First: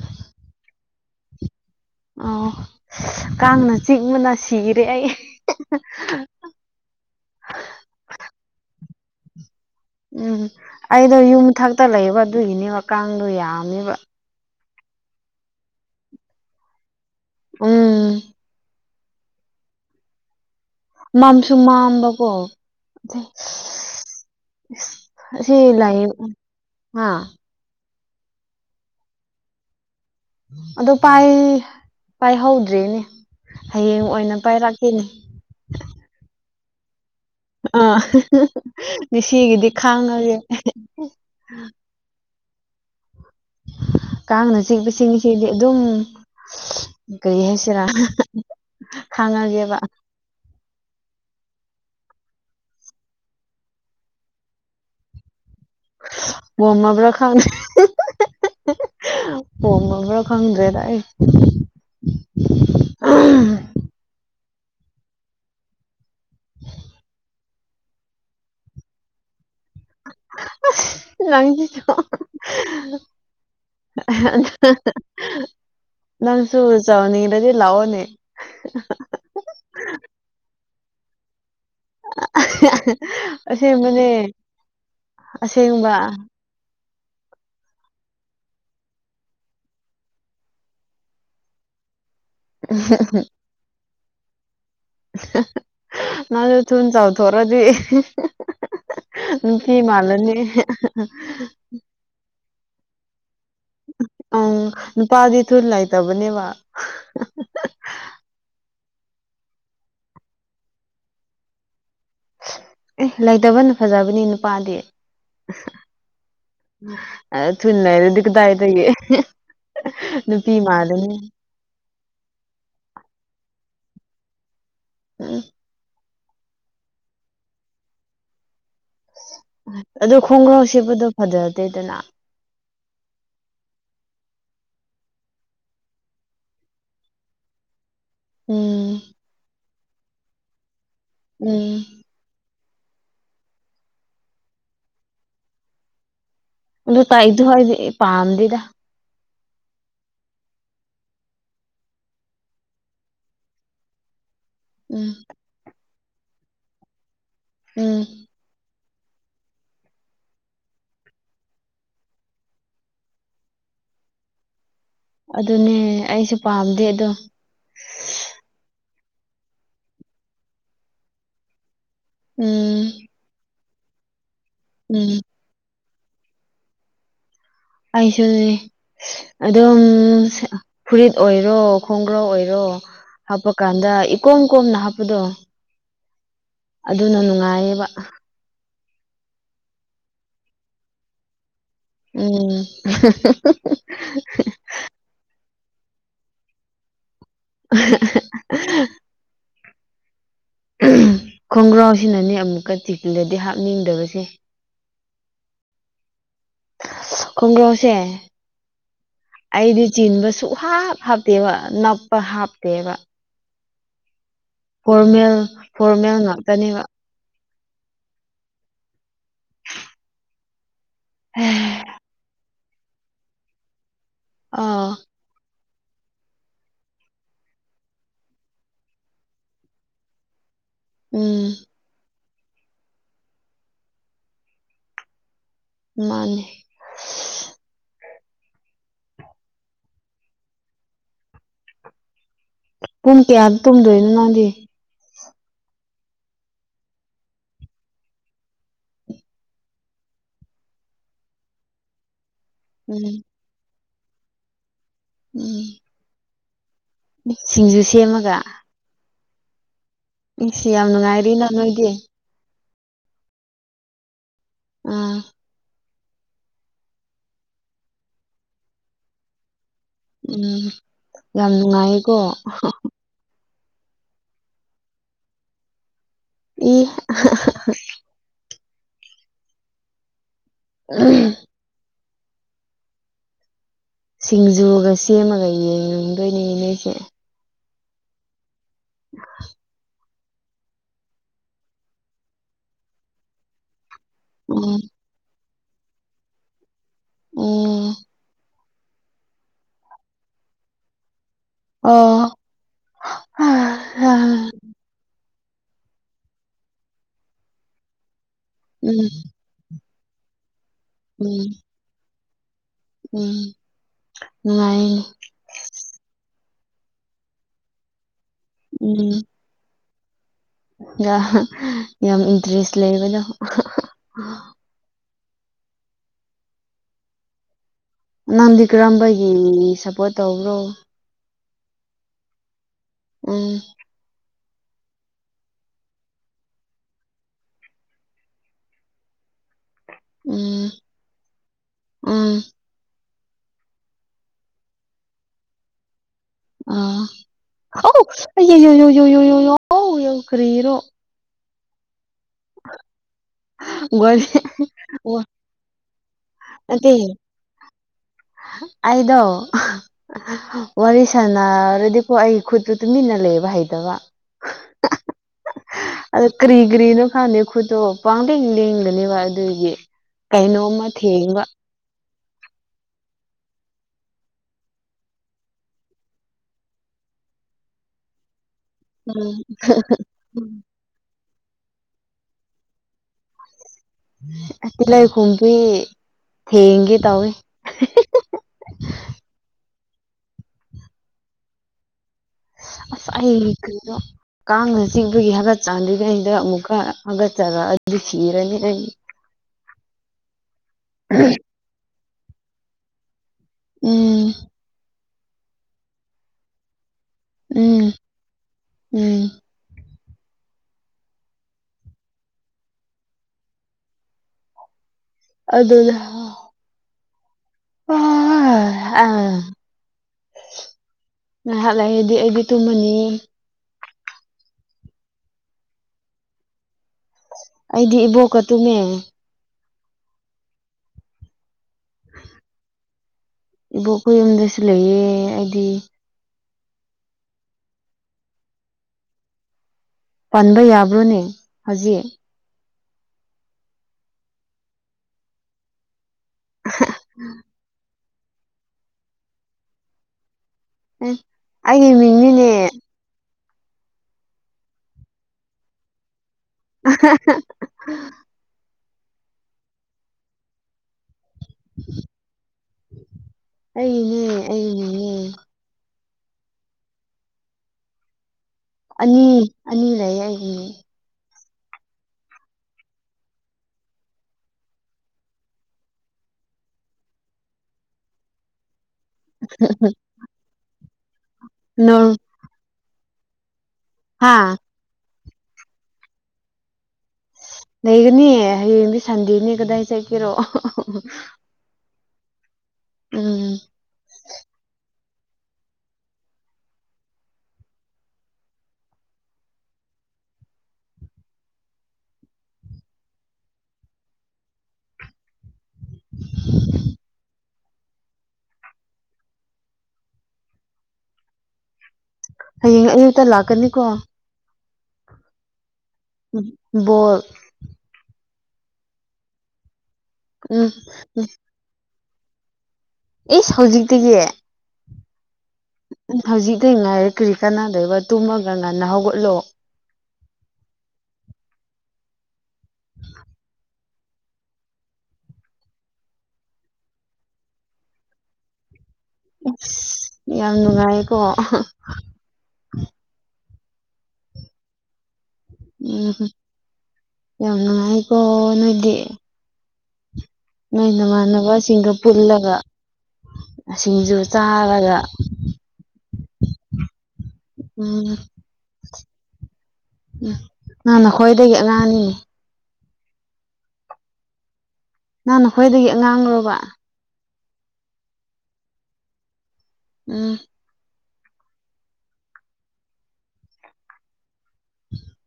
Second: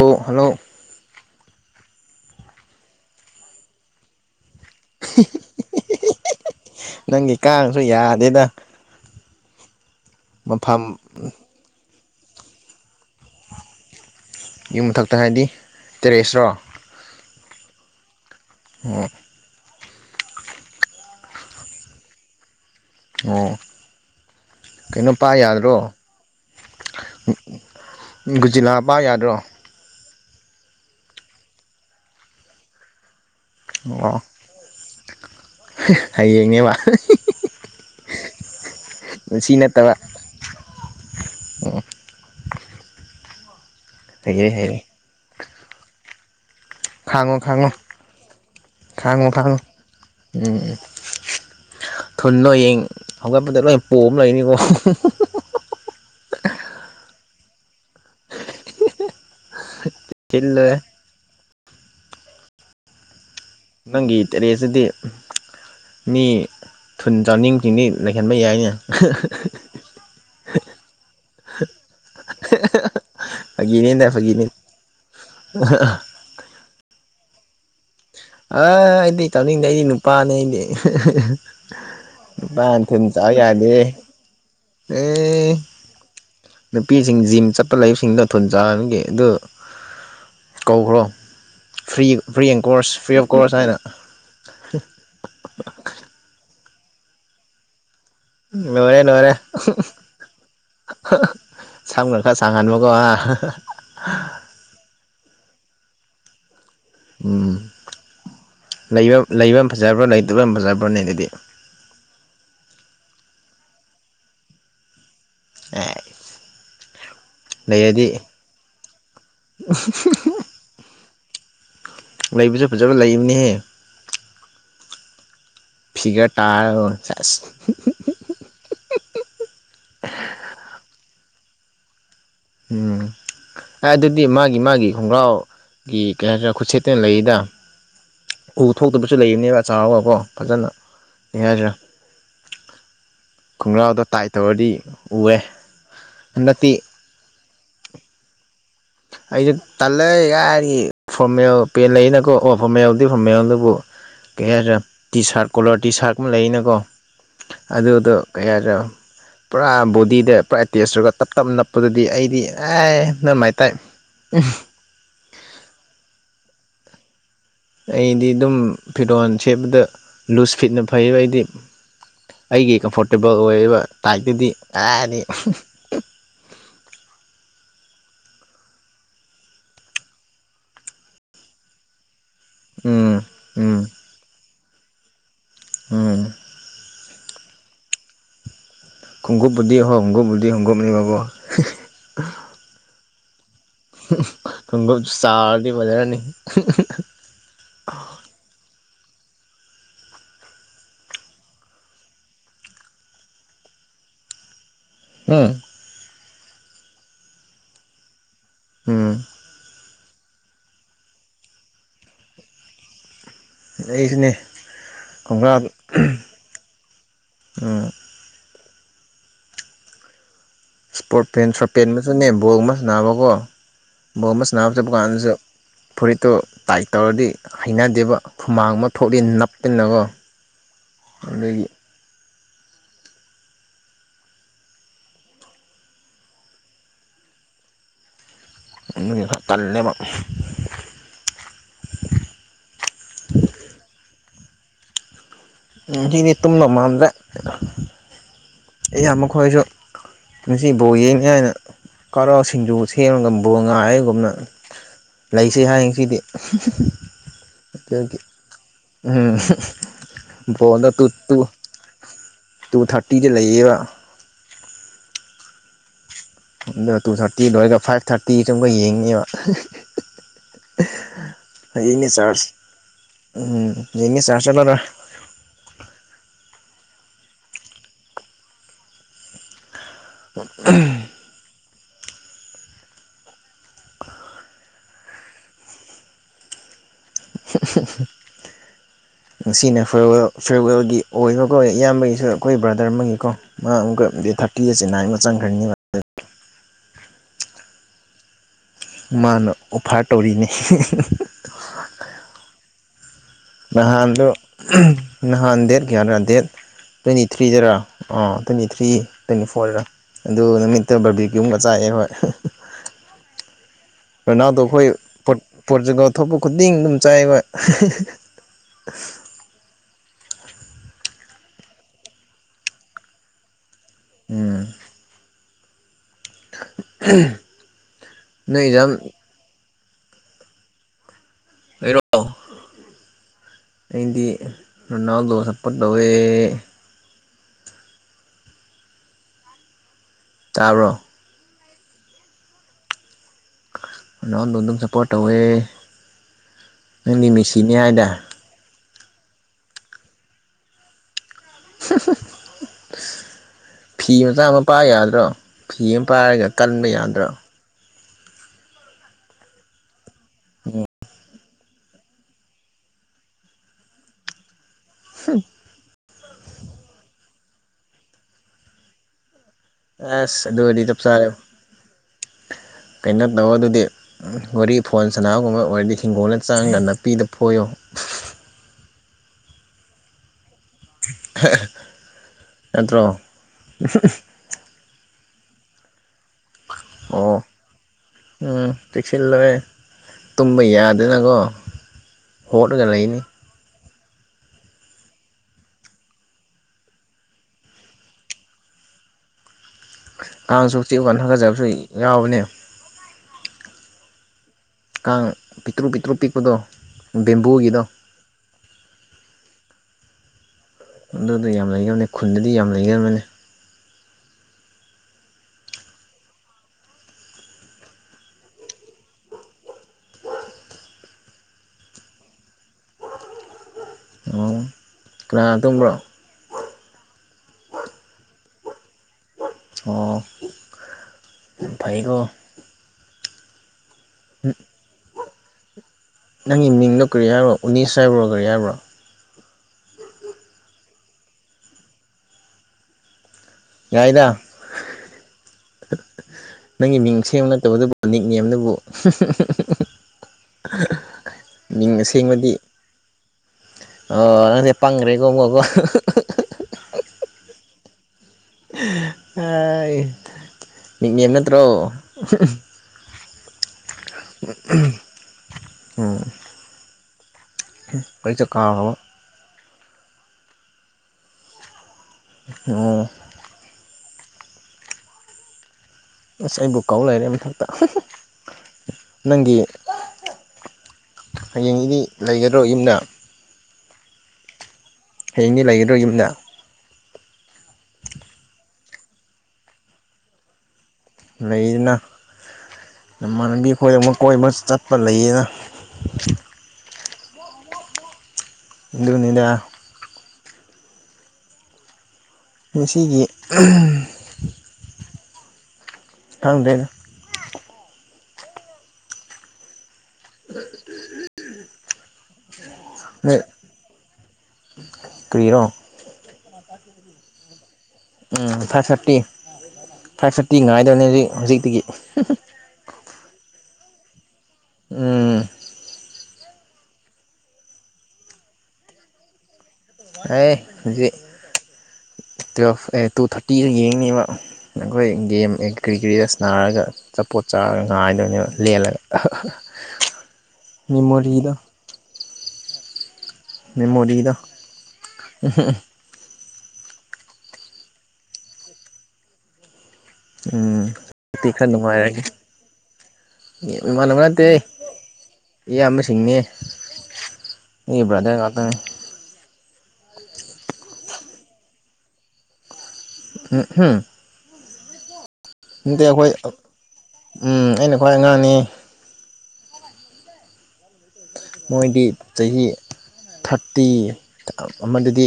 ꯍꯣ ꯍꯜꯂꯣ ꯑꯣ ꯀꯥꯡꯅ ꯆꯤꯛꯕꯅ ꯁꯤꯔꯦ ꯑꯩ꯫ ꯅꯪꯒꯤ ꯀꯥꯡꯁꯨ ꯌꯥꯗꯦꯗ꯫ ꯎꯝ ꯃꯐꯝ ꯑꯩꯗꯣ ꯌꯨꯝ ꯃꯊꯛꯇ ꯂꯩꯕ ꯑꯗꯨꯒꯤꯅꯦꯕ ꯀꯥꯡꯗꯣ ꯌꯥꯝꯃꯦꯕ꯫ ꯌꯨꯝ ꯃꯊꯛꯇ ꯍꯥꯏꯗꯤ ꯇꯦꯔꯦꯁꯔꯣ? ꯎꯝ ꯑꯣ ꯃꯝꯁꯨ ꯃꯝꯕꯀꯣ ꯑꯣ ꯀꯩꯅꯣ ꯄꯥ [unintelligible] ꯑꯁꯤ ꯂꯩꯌꯦ ꯍꯥ ꯒꯨꯨꯖꯤꯜꯂꯥ ꯄꯥꯏ ꯌꯥꯗ꯭ꯔꯣ ꯑꯗꯣ ꯄꯥꯏ ꯄꯥꯏꯍꯧꯗ꯭ꯔꯦꯅꯦ ꯍꯌꯦꯡ ꯑꯣ ꯑꯣꯏꯅ ꯄꯥꯏꯔꯛꯀꯦꯅꯦ ꯍꯌꯦꯡꯅꯦꯕ ꯑꯥ ꯁꯤ ꯉꯥꯁꯤꯒꯤꯗꯤ ꯅꯠꯇꯕ ꯈꯥꯡꯉꯒꯦ ꯍꯩꯔꯦ ꯀꯥꯡꯅ ꯍꯩꯔꯦ ꯆꯤꯛꯄꯁꯤꯗꯤ ꯁꯤꯗꯤ ꯑꯗꯨꯝ ꯈꯥꯡꯉꯣ ꯀꯔꯤ ꯈꯥꯡꯉꯣ ꯍꯥꯏꯁꯤꯔꯥ ꯈꯥꯡꯉꯣ ꯈꯥꯡꯉꯣ ꯈꯥꯡꯉꯒꯦꯕ ꯎꯝ ꯊꯨꯟꯗꯣ ꯍꯌꯦꯡ ꯍꯧꯒꯠꯄꯗ ꯂꯣꯏ ꯄꯣꯝ ꯂꯩꯅꯤꯀꯣ ꯄꯣꯝꯃꯥꯕ꯭ꯔꯥ ꯈꯪꯗꯦ ꯄꯣꯝꯃꯥꯕ꯭ꯔꯥ ꯆꯤꯜꯂꯦ ꯈꯪꯗ꯭ꯔꯦꯗ ꯑꯩ ꯅꯪꯒꯤ ꯏꯟꯇ꯭ꯔꯔꯦꯁꯇꯗꯤ ꯃꯤ ꯊꯨꯟ ꯆꯥꯎꯅꯤꯡꯕꯁꯤꯡꯗꯤ ꯂꯩꯍꯟꯕ ꯌꯥꯏꯅ ꯑꯁ ꯅꯪꯁꯤꯁꯨ ꯐꯥꯒꯤꯅꯦꯗ ꯐꯥꯒꯤꯅꯦ ꯅꯪꯁꯨ ꯆꯥꯎꯍꯟꯅꯤꯡꯔꯗꯤ ꯂꯥꯛꯑꯣꯅꯦ ꯑ ꯑꯩꯗꯤ ꯇꯧꯅꯤꯡꯗꯦ ꯑꯩꯗꯤ ꯅꯨꯄꯥꯅꯤ ꯑꯩꯗꯤ ꯅꯨꯄꯥꯅ ꯊꯨꯟ ꯆꯥꯎ ꯌꯗꯦꯍꯦ ꯑꯦ ꯁꯦꯡꯕ ꯅꯨꯄꯤꯁꯤꯡ ꯖꯤꯝ ꯆꯠꯄ ꯂꯩꯕꯁꯤꯡꯗꯣ ꯊꯨꯟ ꯆꯥꯎꯍꯥꯟꯕꯒꯤ ꯑꯗꯨ ꯀꯧꯈ꯭ꯔꯣ free free and course free of course ꯍꯥꯏꯅ ꯅꯪꯁꯨ ꯊꯨꯟ ꯆꯥꯎꯊꯣꯔꯥꯗꯤ ꯂꯣꯏꯔꯦ ꯂꯣꯏꯔꯦ ꯅꯨꯄꯤ ꯃꯥꯂꯅꯤ ꯁꯝꯒꯥ ꯈꯔ ꯁꯥꯡꯍꯟꯕꯀꯣ ꯑꯪ ꯅꯨꯄꯥꯗꯤ ꯊꯨꯟ ꯂꯩꯇꯕꯅꯦꯕ ꯎꯝ ꯂꯩꯕ ꯂꯩꯕꯅ ꯐꯖꯕ꯭ꯔꯣ ꯂꯩꯇꯕꯅ ꯐꯖꯕ꯭ꯔꯣꯅꯦ ꯑꯗꯨꯗꯤ ꯑꯦ ꯂꯩꯇꯕꯅ ꯐꯖꯕꯅꯤ ꯅꯨꯄꯥꯗꯤ ꯑꯦ ꯑ ꯊꯨꯟ ꯂꯩꯔꯗꯤ ꯀꯗꯥꯏꯗꯒꯤ [unintelligible] ꯅꯨꯄꯤ ꯃꯜꯂꯥꯅꯤ ꯂꯩꯕꯁꯨ ꯐꯖꯕ ꯂꯩꯕꯅꯦꯍꯦ ꯎꯝ ꯐꯤꯒꯔ ꯇꯥꯔꯒꯥ ꯀꯣ ꯁꯦꯁ ꯑꯗꯨ ꯈꯣꯡꯒ꯭ꯔꯥꯎ ꯁꯦꯠꯄꯗꯣ ꯐꯖꯗꯦꯗꯅ ꯎꯝ ꯑꯗꯨꯗꯤ ꯃꯥꯒꯤ ꯃꯥꯒꯤ ꯈꯣꯡꯒ꯭ꯔꯥꯎ ꯒꯤ ꯀꯔꯤ ꯍꯥꯏꯁꯤꯔꯥ ꯈꯨꯠꯁꯦꯠꯇ ꯂꯩꯌꯦꯗ ꯎ ꯎꯝ ꯊꯣꯛꯇꯕꯁꯨ ꯂꯩꯕꯅꯦꯕ ꯆꯥꯎꯔꯒꯥꯀꯣ ꯐꯖꯅ ꯀꯩ ꯎꯝ ꯍꯥꯏꯁꯤꯔꯥ ꯈꯣꯡꯒ꯭ꯔꯥꯎꯗꯣ ꯇꯥꯏꯠ ꯇꯧꯔꯗꯤ ꯎꯑꯦ ꯍꯟꯗꯛꯇꯤ ꯑꯗꯣ ꯇꯥꯏꯇꯗꯨ ꯍꯥꯏꯗꯤ ꯄꯥꯝꯗꯦꯗꯥ ꯑꯩꯁꯨ ꯇꯜꯂꯦ ꯀꯥꯏꯗꯒꯤ ꯐꯣꯔꯃꯦꯜ ꯄꯦꯟ ꯂꯩꯅꯀꯣ ꯑꯣ ꯐꯣꯔꯃꯦꯜꯗꯤ ꯐꯣꯔꯃꯦꯜ ꯑꯗꯨꯕꯨ ꯀꯩ ꯍꯥꯏꯁꯤꯔꯥ ꯎꯝ T shirt colour T shirt ꯀꯨꯝꯕꯥ ꯂꯩꯌꯦꯅꯀꯣ ꯎꯝ ꯑꯗꯨꯗꯣ ꯀꯩ ꯍꯥꯏꯁꯤꯔꯣ ꯄꯨꯔꯥ ꯕꯣꯗꯤꯗ ꯄꯨꯔꯥ ꯑꯦꯇꯦꯁ ꯇꯧꯔꯒ ꯇꯞ ꯇꯞ ꯅꯞꯄꯗꯨꯗꯤ ꯑꯩꯗꯤ ꯑꯦ ꯅꯃꯥꯏ ꯇꯥꯏ ꯎꯝ ꯑꯗꯨꯅꯦ ꯑꯩꯁꯨ ꯄꯥꯝꯗꯦ ꯑꯗꯣ ꯑꯩꯗꯤ ꯑꯗꯨꯝ ꯐꯤꯔꯣꯟ ꯁꯦꯠꯄꯗ ꯂꯨꯁ ꯐꯤꯠꯅ ꯐꯩꯌꯦꯕ ꯑꯩꯗꯤ ꯑꯩꯒꯤ ꯎꯝ ꯀꯝꯐꯣꯔꯇꯦꯕꯜ ꯑꯣꯏꯕ ꯇꯥꯏꯞꯇꯨꯗꯤ ꯎꯝ ꯀꯥꯏꯗꯩ ꯑꯩꯁꯨꯅꯦ ꯑꯗꯨꯝ ꯐꯨꯔꯤꯠ ꯑꯣꯏꯔꯣ ꯈꯣꯡꯒ꯭ꯔꯎ ꯑꯣꯏꯔꯣ ꯎꯝ ꯍꯥꯞꯄ ꯎꯝ ꯀꯥꯟꯗ ꯏꯀꯣꯝ ꯀꯣꯝꯅ ꯍꯥꯞꯄꯗꯣ ꯎꯝ ꯑꯗꯨꯅ ꯅꯨꯡꯉꯥꯏꯌꯦꯕ ꯈꯨꯉꯨꯞꯄꯨꯗꯤ ꯍꯣ ꯍꯪꯀꯞ ꯨꯗꯤ ꯍꯪꯀꯞ ꯃꯅꯤꯕꯣ ꯎꯝ ꯈꯨꯡꯎꯞ ꯆꯥꯎꯥꯔꯗꯤ ꯐꯖꯔꯅꯤ [unintelligible] [unintelligible] ꯈꯣꯡꯒ꯭ꯔꯥꯎꯁꯤꯅꯅꯦ ꯑꯃꯨꯛꯀ ꯆꯤꯛꯂꯗꯤ ꯍꯥꯞꯅꯤꯡꯗꯕꯁꯦ ꯑꯥ ꯈꯣꯡꯒ꯭ꯔꯥꯎꯁꯦ ꯎꯝ ꯑꯩꯗꯤ ꯆꯤꯟꯕ ꯁꯨꯛ ꯍꯥꯞ ꯍꯥꯞꯇꯦꯕ ꯅꯛꯄ ꯍꯥꯞꯇꯦꯕ ꯑꯩꯖꯨꯅꯦ ꯐꯣꯔꯃꯦꯜ ꯐꯣꯔꯃꯦꯜ ꯉꯥꯛꯇꯅꯦꯕ ꯎꯝ ꯏꯁꯄꯣꯔꯠ ꯄꯦꯟ ꯁꯣꯔꯠ ꯄꯦꯟ ꯁꯨꯅꯦ ꯕꯣꯜ ꯒꯨꯝꯕ ꯁꯅꯕꯀꯣ ꯕꯣꯜ ꯒꯨꯝꯕꯥ ꯁꯟꯅꯥꯕ ꯑꯥ ꯆꯠꯄ ꯀꯥꯟꯗꯁꯨ ꯐꯨꯔꯤꯠꯇꯣ ꯇꯥꯏꯠ ꯇꯧꯔꯗꯤ ꯍꯩꯅꯗꯦꯕ ꯍꯨꯃꯥꯡ ꯑꯃ ꯊꯣꯛꯂꯤ ꯅꯞꯄꯤꯅꯀꯣ [inaudible] ꯎꯝ ꯃꯥꯟꯅꯦ ꯑꯗꯨꯒꯤ ꯇꯜꯂꯦꯕ ꯄꯨꯡ ꯀꯌꯥꯗ ꯇꯨꯝꯗꯣꯏꯅꯣ ꯅꯪꯗꯤ ꯑꯩꯗꯤꯅꯦ ꯇꯨꯝꯗꯧ ꯃꯟꯗꯔ꯭ꯦ ꯑꯩꯌꯥ ꯃꯈꯣꯏꯁꯨ ꯉꯁꯤ ꯕꯣꯜ ꯌꯦꯡꯅꯤ ꯍꯥꯏꯅ ꯈꯔꯥ ꯁꯤꯡꯖꯨ ꯎꯝ ꯁꯦꯝꯃꯥꯒ ꯕꯣꯜ ꯉꯥꯏꯔꯒꯨꯝꯅ ꯂꯩꯁꯦ ꯎꯝ ꯍꯥꯏꯌꯦ ꯉꯥꯁꯤꯗꯤ [unintelligible] ꯍꯨꯝ ꯍꯨꯝ ꯁꯤꯡꯖꯨ ꯁꯦꯝꯃꯥꯒ ꯎꯝ ꯏꯁꯤ ꯌꯥꯝ ꯕꯣꯜꯗꯣ ꯇꯨ ꯇꯨ ꯅꯨꯡꯉꯥꯏꯔꯤꯅ ꯅꯣꯏꯗꯤ ꯇꯨ ꯊꯥꯔꯇꯤꯗ ꯂꯩꯌꯦꯕ ꯎꯝ ꯑꯗꯨ ꯇꯨ ꯊꯥꯔꯇꯤ ꯂꯣꯏꯔꯒ ꯐꯥꯏꯚ ꯊꯥꯔꯇꯤ ꯁꯨꯝꯒ ꯌꯦꯡꯅꯤꯕ ꯎꯝ ꯌꯥꯝ ꯍꯌꯦꯡꯅꯦ ꯅꯨꯡꯉꯥꯏꯌꯦꯀꯣ ꯆꯥꯔꯖ ꯎꯝ ꯌꯦꯡꯉꯦ ꯆꯔ ꯆꯠꯂꯣꯅ ꯏ ꯎꯝ ꯍꯨꯝ ꯁꯤꯡꯖꯨꯒ ꯁꯦꯝꯃꯒ ꯌꯦꯡ ꯉꯝꯗꯣꯏꯅꯤꯅꯦ ꯅꯣꯏꯁꯦ [unintelligible] ꯉꯁꯤꯅ ꯐꯤꯔꯋꯦꯜ ꯐꯦꯔꯋꯦꯜꯒꯤ ꯑꯣꯏꯕꯀꯣ ꯏꯌꯥꯝꯕꯒꯤꯁꯨ ꯑꯩꯈꯣꯏ ꯕ꯭ꯔꯗꯔ ꯑꯃꯒꯤꯀꯣ ꯃꯥ ꯑꯃꯨꯛꯀ ꯗꯦꯠ ꯊꯥꯔꯇꯤꯗ ꯎꯝ ꯆꯤꯟꯅꯥꯏ ꯑꯃ ꯆꯪꯈꯔꯅꯤꯕꯥ ꯎꯝ ꯃꯥꯅ ꯑꯣꯐꯥꯔ ꯇꯧꯔꯤꯅꯤ [unintelligible] ꯑꯣ ꯅꯍꯥꯟꯗꯣ ꯑꯣ ꯅꯍꯥꯟ ꯗꯦꯠ ꯀꯌꯥꯔꯥ ꯗꯦꯠ ꯇ꯭ꯋꯦꯟꯇꯤ ꯊ꯭ꯔꯤꯗꯔꯥ ꯑꯣ ꯇ꯭ꯋꯦꯟꯇꯤ ꯊ꯭ꯔꯤ ꯎꯝ ꯇ꯭ꯋꯦꯟꯇꯤ ꯐꯣꯔꯗ ꯑꯗꯨ ꯅꯨꯃꯤꯠꯇꯨ ꯎꯝ ꯕꯔꯕꯤꯀꯤꯌꯨ꯭ꯃꯥ ꯆꯥꯛꯑꯦ ꯑꯈꫭꯏ ꯎꯝ ꯔꯅꯥꯎꯗꯣ ꯈꯣꯏ ꯅꯨꯡꯉꯥꯏꯅꯦ ꯄꯣꯠ ꯄꫭꯔꯇꯨꯒꯜ ꯊꯣꯛꯄ ꯈꯨꯗꯤꯡ ꯑꯗꯨꯝ ꯆꯥꯏ ꯑꯈꫭꯏ ꯎꯝ ꯌꯥ ꯌꯥꯝ ꯏꯟꯇꯔꯦꯁ ꯂꯩꯕꯗꯣ ꯎꯝ ꯎ [unintelligible] ꯅꯪꯗꯤ ꯀꯔꯝꯕꯒꯤ ꯃꯤ ꯁꯞꯄꯣꯔꯠ ꯇꯧꯕ꯭ꯔꯣ ꯑꯩꯔꫭ ꯎꯝ ꯑꯩꯗꯤ ꯔꯅꯥꯜꯗꯣ ꯁꯄꫭꯠ ꯇꯧꯋꯦ ꯎꯝ ꯇꯥꯕ꯭ꯔꯣ ꯎꯝ ꯔꫭꯅꯥꯜꯗꯣ ꯑꯗꯨꯝ ꯁꯞꯄꯣꯔꯠ ꯇꯧꯋꯦ ꯑꯥ ꯅꯪꯗꯤ ꯃꯤꯁꯤꯅꯤ ꯑꯧ ꯍꯥꯏꯗ ꯑꯩ ꯌꯦ ꯌꯨ ꯌꯨ ꯌꯨ ꯌꯨ ꯌꯨ ꯌꯎ ꯌꯧ ꯀꯔꯤꯔꯣ [unintelligible] ꯐꯤ ꯋꯥꯔꯤ ꯃꯆꯥ ꯑꯃ ꯄꯥꯏ ꯌꯥꯗ꯭ꯔꯣ ꯐꯤ ꯑꯃ ꯄꯥꯏꯔꯒ ꯀꯟꯕꯥ ꯌꯥꯗ꯭ꯔꯣ ꯑꯗꯣ ꯋꯥꯔꯤꯁꯥꯅ ꯅꯥꯔꯗꯤꯀꯣ ꯑꯩ ꯈꯨꯠꯇꯨ ꯇꯨꯃꯤꯟꯅꯥ ꯂꯩꯕ ꯍꯩꯇꯕ ꯍꯨꯝ ꯑꯗꯨ ꯀꯔꯤ ꯀꯔꯤꯅꯣ ꯈꯪꯗꯦ ꯈꯨꯠꯇꯣ ꯄꯥꯡꯂꯦꯡ ꯂꯦꯡꯒꯅꯦꯕ ꯑꯗꯨꯒꯤ ꯑꯁ ꯑꯗꯨ ꯀꯩꯅꯣꯝꯃ ꯑꯣꯏꯔꯗꯤ ꯆꯞ ꯆꯥꯔꯦ ꯊꯦꯡꯕ ꯀꯩꯅꯣ ꯇꯧ ꯑꯗꯨꯗꯤ ꯋꯥꯔꯤ ꯐꯣꯟ ꯁꯅꯥꯕꯒꯨꯝꯕ ꯑꯣꯏꯔꯗꯤ ꯍꯤꯡꯒꯣꯜꯗꯥ ꯆꯪꯉꯥꯒ ꯅꯥꯄꯤꯗꯨ ꯐꯣꯏꯌꯣ ꯎꯝꯝ [unintelligible] ꯅꯠꯇ꯭ꯔꯣ ꯑꯁ ꯇꯤꯂꯥꯏ ꯈꯨꯝꯕꯤ ꯊꯦꯡꯒꯦ ꯇꯧꯋꯦ ꯑꯣ ꯎꯝ ꯆꯦꯛꯁꯤꯜꯂꯣꯍ‌ꯦ ꯇꯨꯝꯕ ꯌꯥꯗꯅꯀꯣ ꯍꯣꯠꯂꯒ ꯑꯁ ꯂꯩꯅꯤ ꯑꯩ ꯇꯜꯂꯤꯆꫭ ꯀꯥꯡꯅ ꯆꯤꯛꯄꯒꯤ ꯍꯥꯒꯠꯆꯥꯔꯉꯩꯁꯤꯗ ꯑꯃꯨꯛꯀ ꯍꯥꯒꯠꯆꯔꯛꯑꯗꯤ ꯁꯤꯔꯅꯤ ꯑꯩ ꯀꯥꯡꯁꯨ ꯆꯤꯛꯑꯀꯥꯟꯗ ꯍꯥꯒꯠꯆꯕꯁꯨ ꯌꯥꯎꯕꯅꯦ ꯎꯝ ꯀꯥꯡ ꯄꯤꯇ꯭ꯔꯨ ꯄꯤꯇ꯭ꯔꯨꯄꯤꯛꯄꯗꯣ ꯚꯦꯝꯕꯨꯨꯒꯤꯗꯣ ꯎꯝ ꯎꯝ ꯑꯗꯨꯗꯥ ꯌꯥꯝ ꯂꯩꯒꯜꯕꯅ‌ꯦ ꯈꯨꯟꯗꯗꯤ ꯌꯥꯝ ꯂꯩꯒꯟꯕꯅ‌ꯦ ꯑꯗꯨꯅ ꯑꯣ [unintelligible] ꯑꯥ ꯉꯥꯏꯍꯥꯛ ꯂꯩꯔꯗꯤ ꯑꯩꯗꯤ ꯇꯨꯝꯃꯅꯤ ꯑꯣ ꯀꯥꯟꯅ ꯀꯟꯅꯥ ꯇꯨꯝꯕ꯭ꯔꯣ ꯑꯩꯗꯤ ꯏꯕꯣꯛꯀꯇꯨꯝꯃꯦ ꯑꯣ ꯐꯩꯀꫭ ꯏꯕꯣꯛ ꯈꫭꯏ ꯌꯨꯝꯗꯁꯨ ꯂꯩꯌꯦ ꯑꯩꯗꯤ ꯅꯪꯒꯤ ꯃꯤꯡꯗꯣ ꯀꯔꯤ ꯍꯥꯏꯕ꯭ꯔꯣ ꯎꯅꯤꯁ ꯍꯥꯏꯕ꯭ꯔꯣ ꯀꯔꯤ ꯍꯥꯏꯕ꯭ꯔꯣ ꯄꯟꯕ ꯌꯥꯕ꯭ꯔꯣꯅꯦ ꯍꯧꯖꯤꯛ ꯌꯥꯏꯗ ꯅꯪꯒꯤ ꯃꯤꯡ ꯁꯦꯝꯕ ꯅꯠꯇꯕꯗꯨ ꯃꯅꯤꯛ ꯅꯦꯝꯗꯨꯕꯨ ꯑꯦ ꯑꯩꯒꯤ ꯃꯤꯡ ꯃꯤꯡꯅꯤꯅꯦ ꯑꯁꯦꯡꯕꯗꯤ ꯑꯣ ꯅꯪꯁꯦ ꯄꯪꯈ꯭ꯔꯦꯒꯣꯒꯣꯀꯣ [unintelligible] [unintelligible] ꯅꯤꯛ ꯅ‌ꯦꯝ ꯅꯠꯇ꯭ꯔꯣ ꯑꯩꯒꯤꯅꯦ ꯑꯩꯒꯤ ꯃꯤꯡꯅꯦ ꯎꯝ ꯑꯩꯔꯤ ꯀꯥꯎꯔꯕ ꯑꯅꯤ ꯑꯅꯤ ꯂꯩ ꯑꯩꯒꯤꯅꯦ ꯑꯣ ꯑꯁ ꯑꯩꯕꯨ ꯀꯥꯎ ꯂꯩꯔꯦ ꯃꯊꯛꯇ ꯅꯪꯒꯤ ꯍꯌꯦꯡ ꯏꯗꯤ ꯅꯣꯔ ꯂꯩꯒꯗ꯭ꯔꯣ ꯌꯨꯝꯅ ꯍꯥꯥ ꯍꯌꯦꯡꯗꯤ ꯂꯩꯒꯗꯔꫭ ꯌꯨꯝꯗ ꯂꯩꯒꯅꯤ ꯍꯌꯦꯡꯕꯤ ꯁꯟꯗꯦꯅꯦ ꯀꯗꯥꯏ ꯆꯠꯀꯦꯔꯣ ꯂꯩꯗꯅ ꯎꯝ ꯅꯃꯟꯅꯕꯤ ꯑꯩꯈꯣꯑꯃꯨꯛ ꯀꯣꯏꯕ ꯆꯠꯄ ꯂꯩꯌꯦꯅ ꯑꯗꯨꯅꯤꯗ ꯉꯥꯁꯤꯒꯤ ꯈꯪꯗ꯭ꫪ‌ꯦꯗ [unintelligible] ꯍꯌꯦꯡ ꯑꯌꯨꯛꯇ ꯂꯥꯛꯀꯅꯤꯀꯣ ꯀ꯭ꯔꯤꯔ‌ꯣ ꯕꫭꯜ ꯎꯝ ꯐꯥꯏꯚ ꯊꯥꯔꯇꯤ ꯐꯥꯏꯚ ꯊꯥꯔꯇꯤ ꯎꯝ ꯉꯥꯏꯗꯕꯅꯦ ꯍꯧꯖꯤꯛ ꯍꯧꯖꯤꯛꯇꯤꯒꯤ ꯏꯁ ꯍꯧꯖꯤꯛꯇꯤꯒꯤ ꯎꯝ ꯍꯧꯖꯤꯛꯇꯩ ꯉꯥꯏꯔ ꯀ꯭ꯔꯤ ꯀꯅꯥꯅꯗꫭꯏꯕ ꯇꯨꯝꯃꯒ ꯉꯟꯅ ꯍꯧꯒꯠꯂꯣ ꯑꯦ ꯍꯧꯖꯤꯛ ꯇꯨꯌꯦꯞ ꯇꯨ ꯊꯥꯔꯇꯤꯗ ꯌꯦꯡꯅꯦꯕ ꯑꯩꯈꯣꯏ ꯒꯦꯝ ꯑꯦ ꯀꯔꯤ ꯀꯔꯤꫪ ꯅꯥꯟꯅꫪꯒ ꯑꯆꯥꯄꯣꯠ ꯆꯥꯔꯒ ꯉꯥꯏꯗꯣꯏꯅꯦꯕ ꯂꯦꯜꯂꯒ ꯏꯁ ꯌꯥꯝ ꯅꯨꯡꯉꯥꯏꯀꯣ ꯃꯦꯃꯣꯔꯤꯗꫭ ꯃꯦꯃꯣꯔꯤꯗꫭ ꯎꯝ ꯌꯥꯝꯅꯨꯉꯥꯏꯀꯣ ꯅꫭꯏꯗꯤ ꯎꯝ ꯈꯔ ꯅꯃꯥꯟꯅꯕꯁꯤꯡꯒ ꯅꯨꯡꯉꯥꯏꯔꯒꯦ ꯄꯨꯜꯂꯒ ꯁꯤꯡꯖꯨ ꯏꯃꯥꯟꯅꯕ ꯅꯠꯇꯦ ꯆꯥꯔꯒ ꯏꯌꯥꯝꯕꯁꯤꯡꯅꯦ ꯑꯩ ꯎꯝ ꯕ꯭ꯔꯗꯔ ꯉꯥꯛꯇꯅꯤ ꯅꯪꯅ ꯈꯋꯥꯏꯗꯒꯤ ꯑꯉꯥꯡꯅꯤ ꯍꯝ ꯅꯪꯅ ꯈ꯭ꯋꯥꯏꯗꯒꯤ ꯅꯇꯦ ꯑꯩꯈꯣꯏ ꯑꯉꯥꯡꯔꯣꯕ ꯎꯝ ꯑꯩꯅ ꯈ꯭ꯋꯥꯏ ꯑꯉꯥꯡꯅꯤ ꯎꯝ ꯃꯣꯏꯗꯤ ꯆꯍꯤ ꯊꯥꯔꯇꯤ ꯑꯃꯗꯗꯤ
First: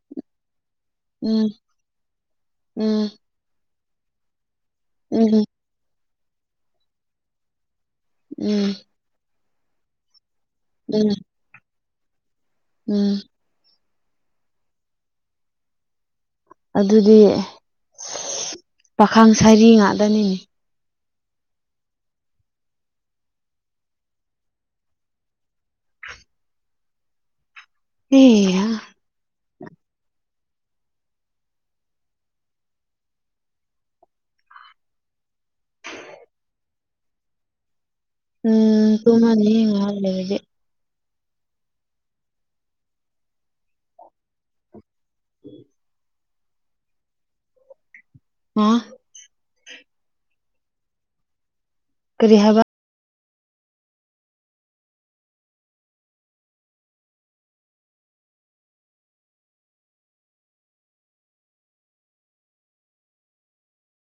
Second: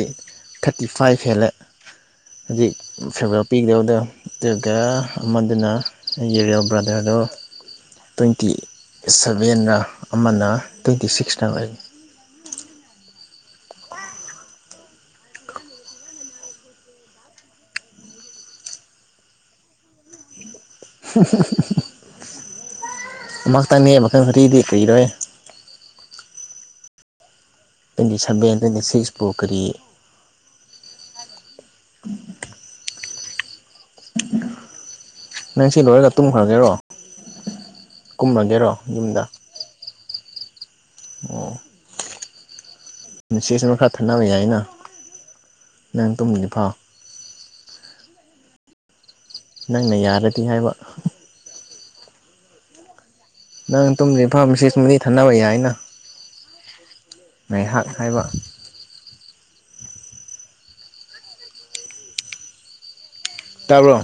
ꯊꯥꯔꯇꯤ ꯐꯥꯏꯚ ꯎꯝ ꯍꯦꯜꯂꯦ ꯍꯧꯖꯤꯛ ꯎꯝ ꯐꯦꯔꯋ‌ꯦꯜ ꯄꯤꯗꯧꯗꫭ ꯑꯗꯨꯒ ꯎꯝ ꯑꯃꯗꯨꯅ ꯑꯩꯒꯤ ꯔ‌ꯦꯜ ꯕ꯭ꯔꯥꯗꯔꯗꯣ ꯇ꯭ꯋꯦꯟꯇꯤ ꯎꯝ ꯁꯚꯦꯟꯅ ꯑꯃꯅ ꯇ꯭ꯋꯦꯟꯇꯤ ꯎꯝ ꯁꯤꯛꯁꯂ ꯑꫭꯏꯕꯅꯤ ꯎꯝ ꯑꯗꯨꯗꯤ ꯄꯥꯈꯥꯡ ꯁꯔꯤ ꯉꯥꯇꯅꯤꯅ‌ꯦ [unintelligible] ꯑꯃꯈꯇꯪꯅꯦ ꯃꯈꯜ ꯃꯔꯤꯗꯤ ꯀꯔꯤꯔꯣꯍꯦ ꯇꯣꯏꯟꯇꯤ ꯑꯦ ꯁꯕꯦꯟ ꯇꯣꯏꯟꯇꯤ ꯁꯤꯛꯁꯄꯨ ꯀꯔꯤ [unintelligible] ꯅꯪꯁꯤ ꯂꯣꯏꯔꯒ ꯇꯨꯝꯈ꯭ꯔꯒꯦꯔꯣ ꯀꯨꯝꯔꯒꯦꯔꯣ ꯌꯨꯝꯗ [unintelligible] ꯉꯍꯥꯛ ꯂꯩꯔꯗꯤ ꯑꯣ ꯃꯦꯁꯦꯁ ꯈꯔ ꯊꯥꯅꯕ ꯌꯥꯏꯅ ꯅꯪ ꯇꯨꯝꯗꯤ ꯐꯥꯎ [unintelligible] ꯅꯪꯅ ꯌꯥꯔꯗꯤ ꯍꯥꯏꯕ ꯀꯔꯤ ꯍꯥꯏꯕ ꯅꯪ ꯇꯨꯝꯗꯔ꯭ꯤ ꯐꯥꯎ ꯃꯦꯁꯦꯁꯀꯨꯝꯕꯗꯤ ꯊꯥꯅꯕ ꯌꯥꯏꯅ ꯉꯥꯏꯍꯥꯛ ꯍꯥꯏꯕ ꯇꯥꯕꯔꯣ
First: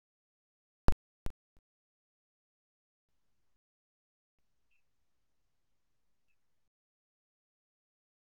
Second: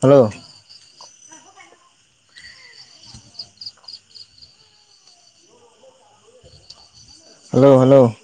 ꯍꯜꯂꯣ ꯍꯜꯂꯣ ꯍꯜꯂꯣ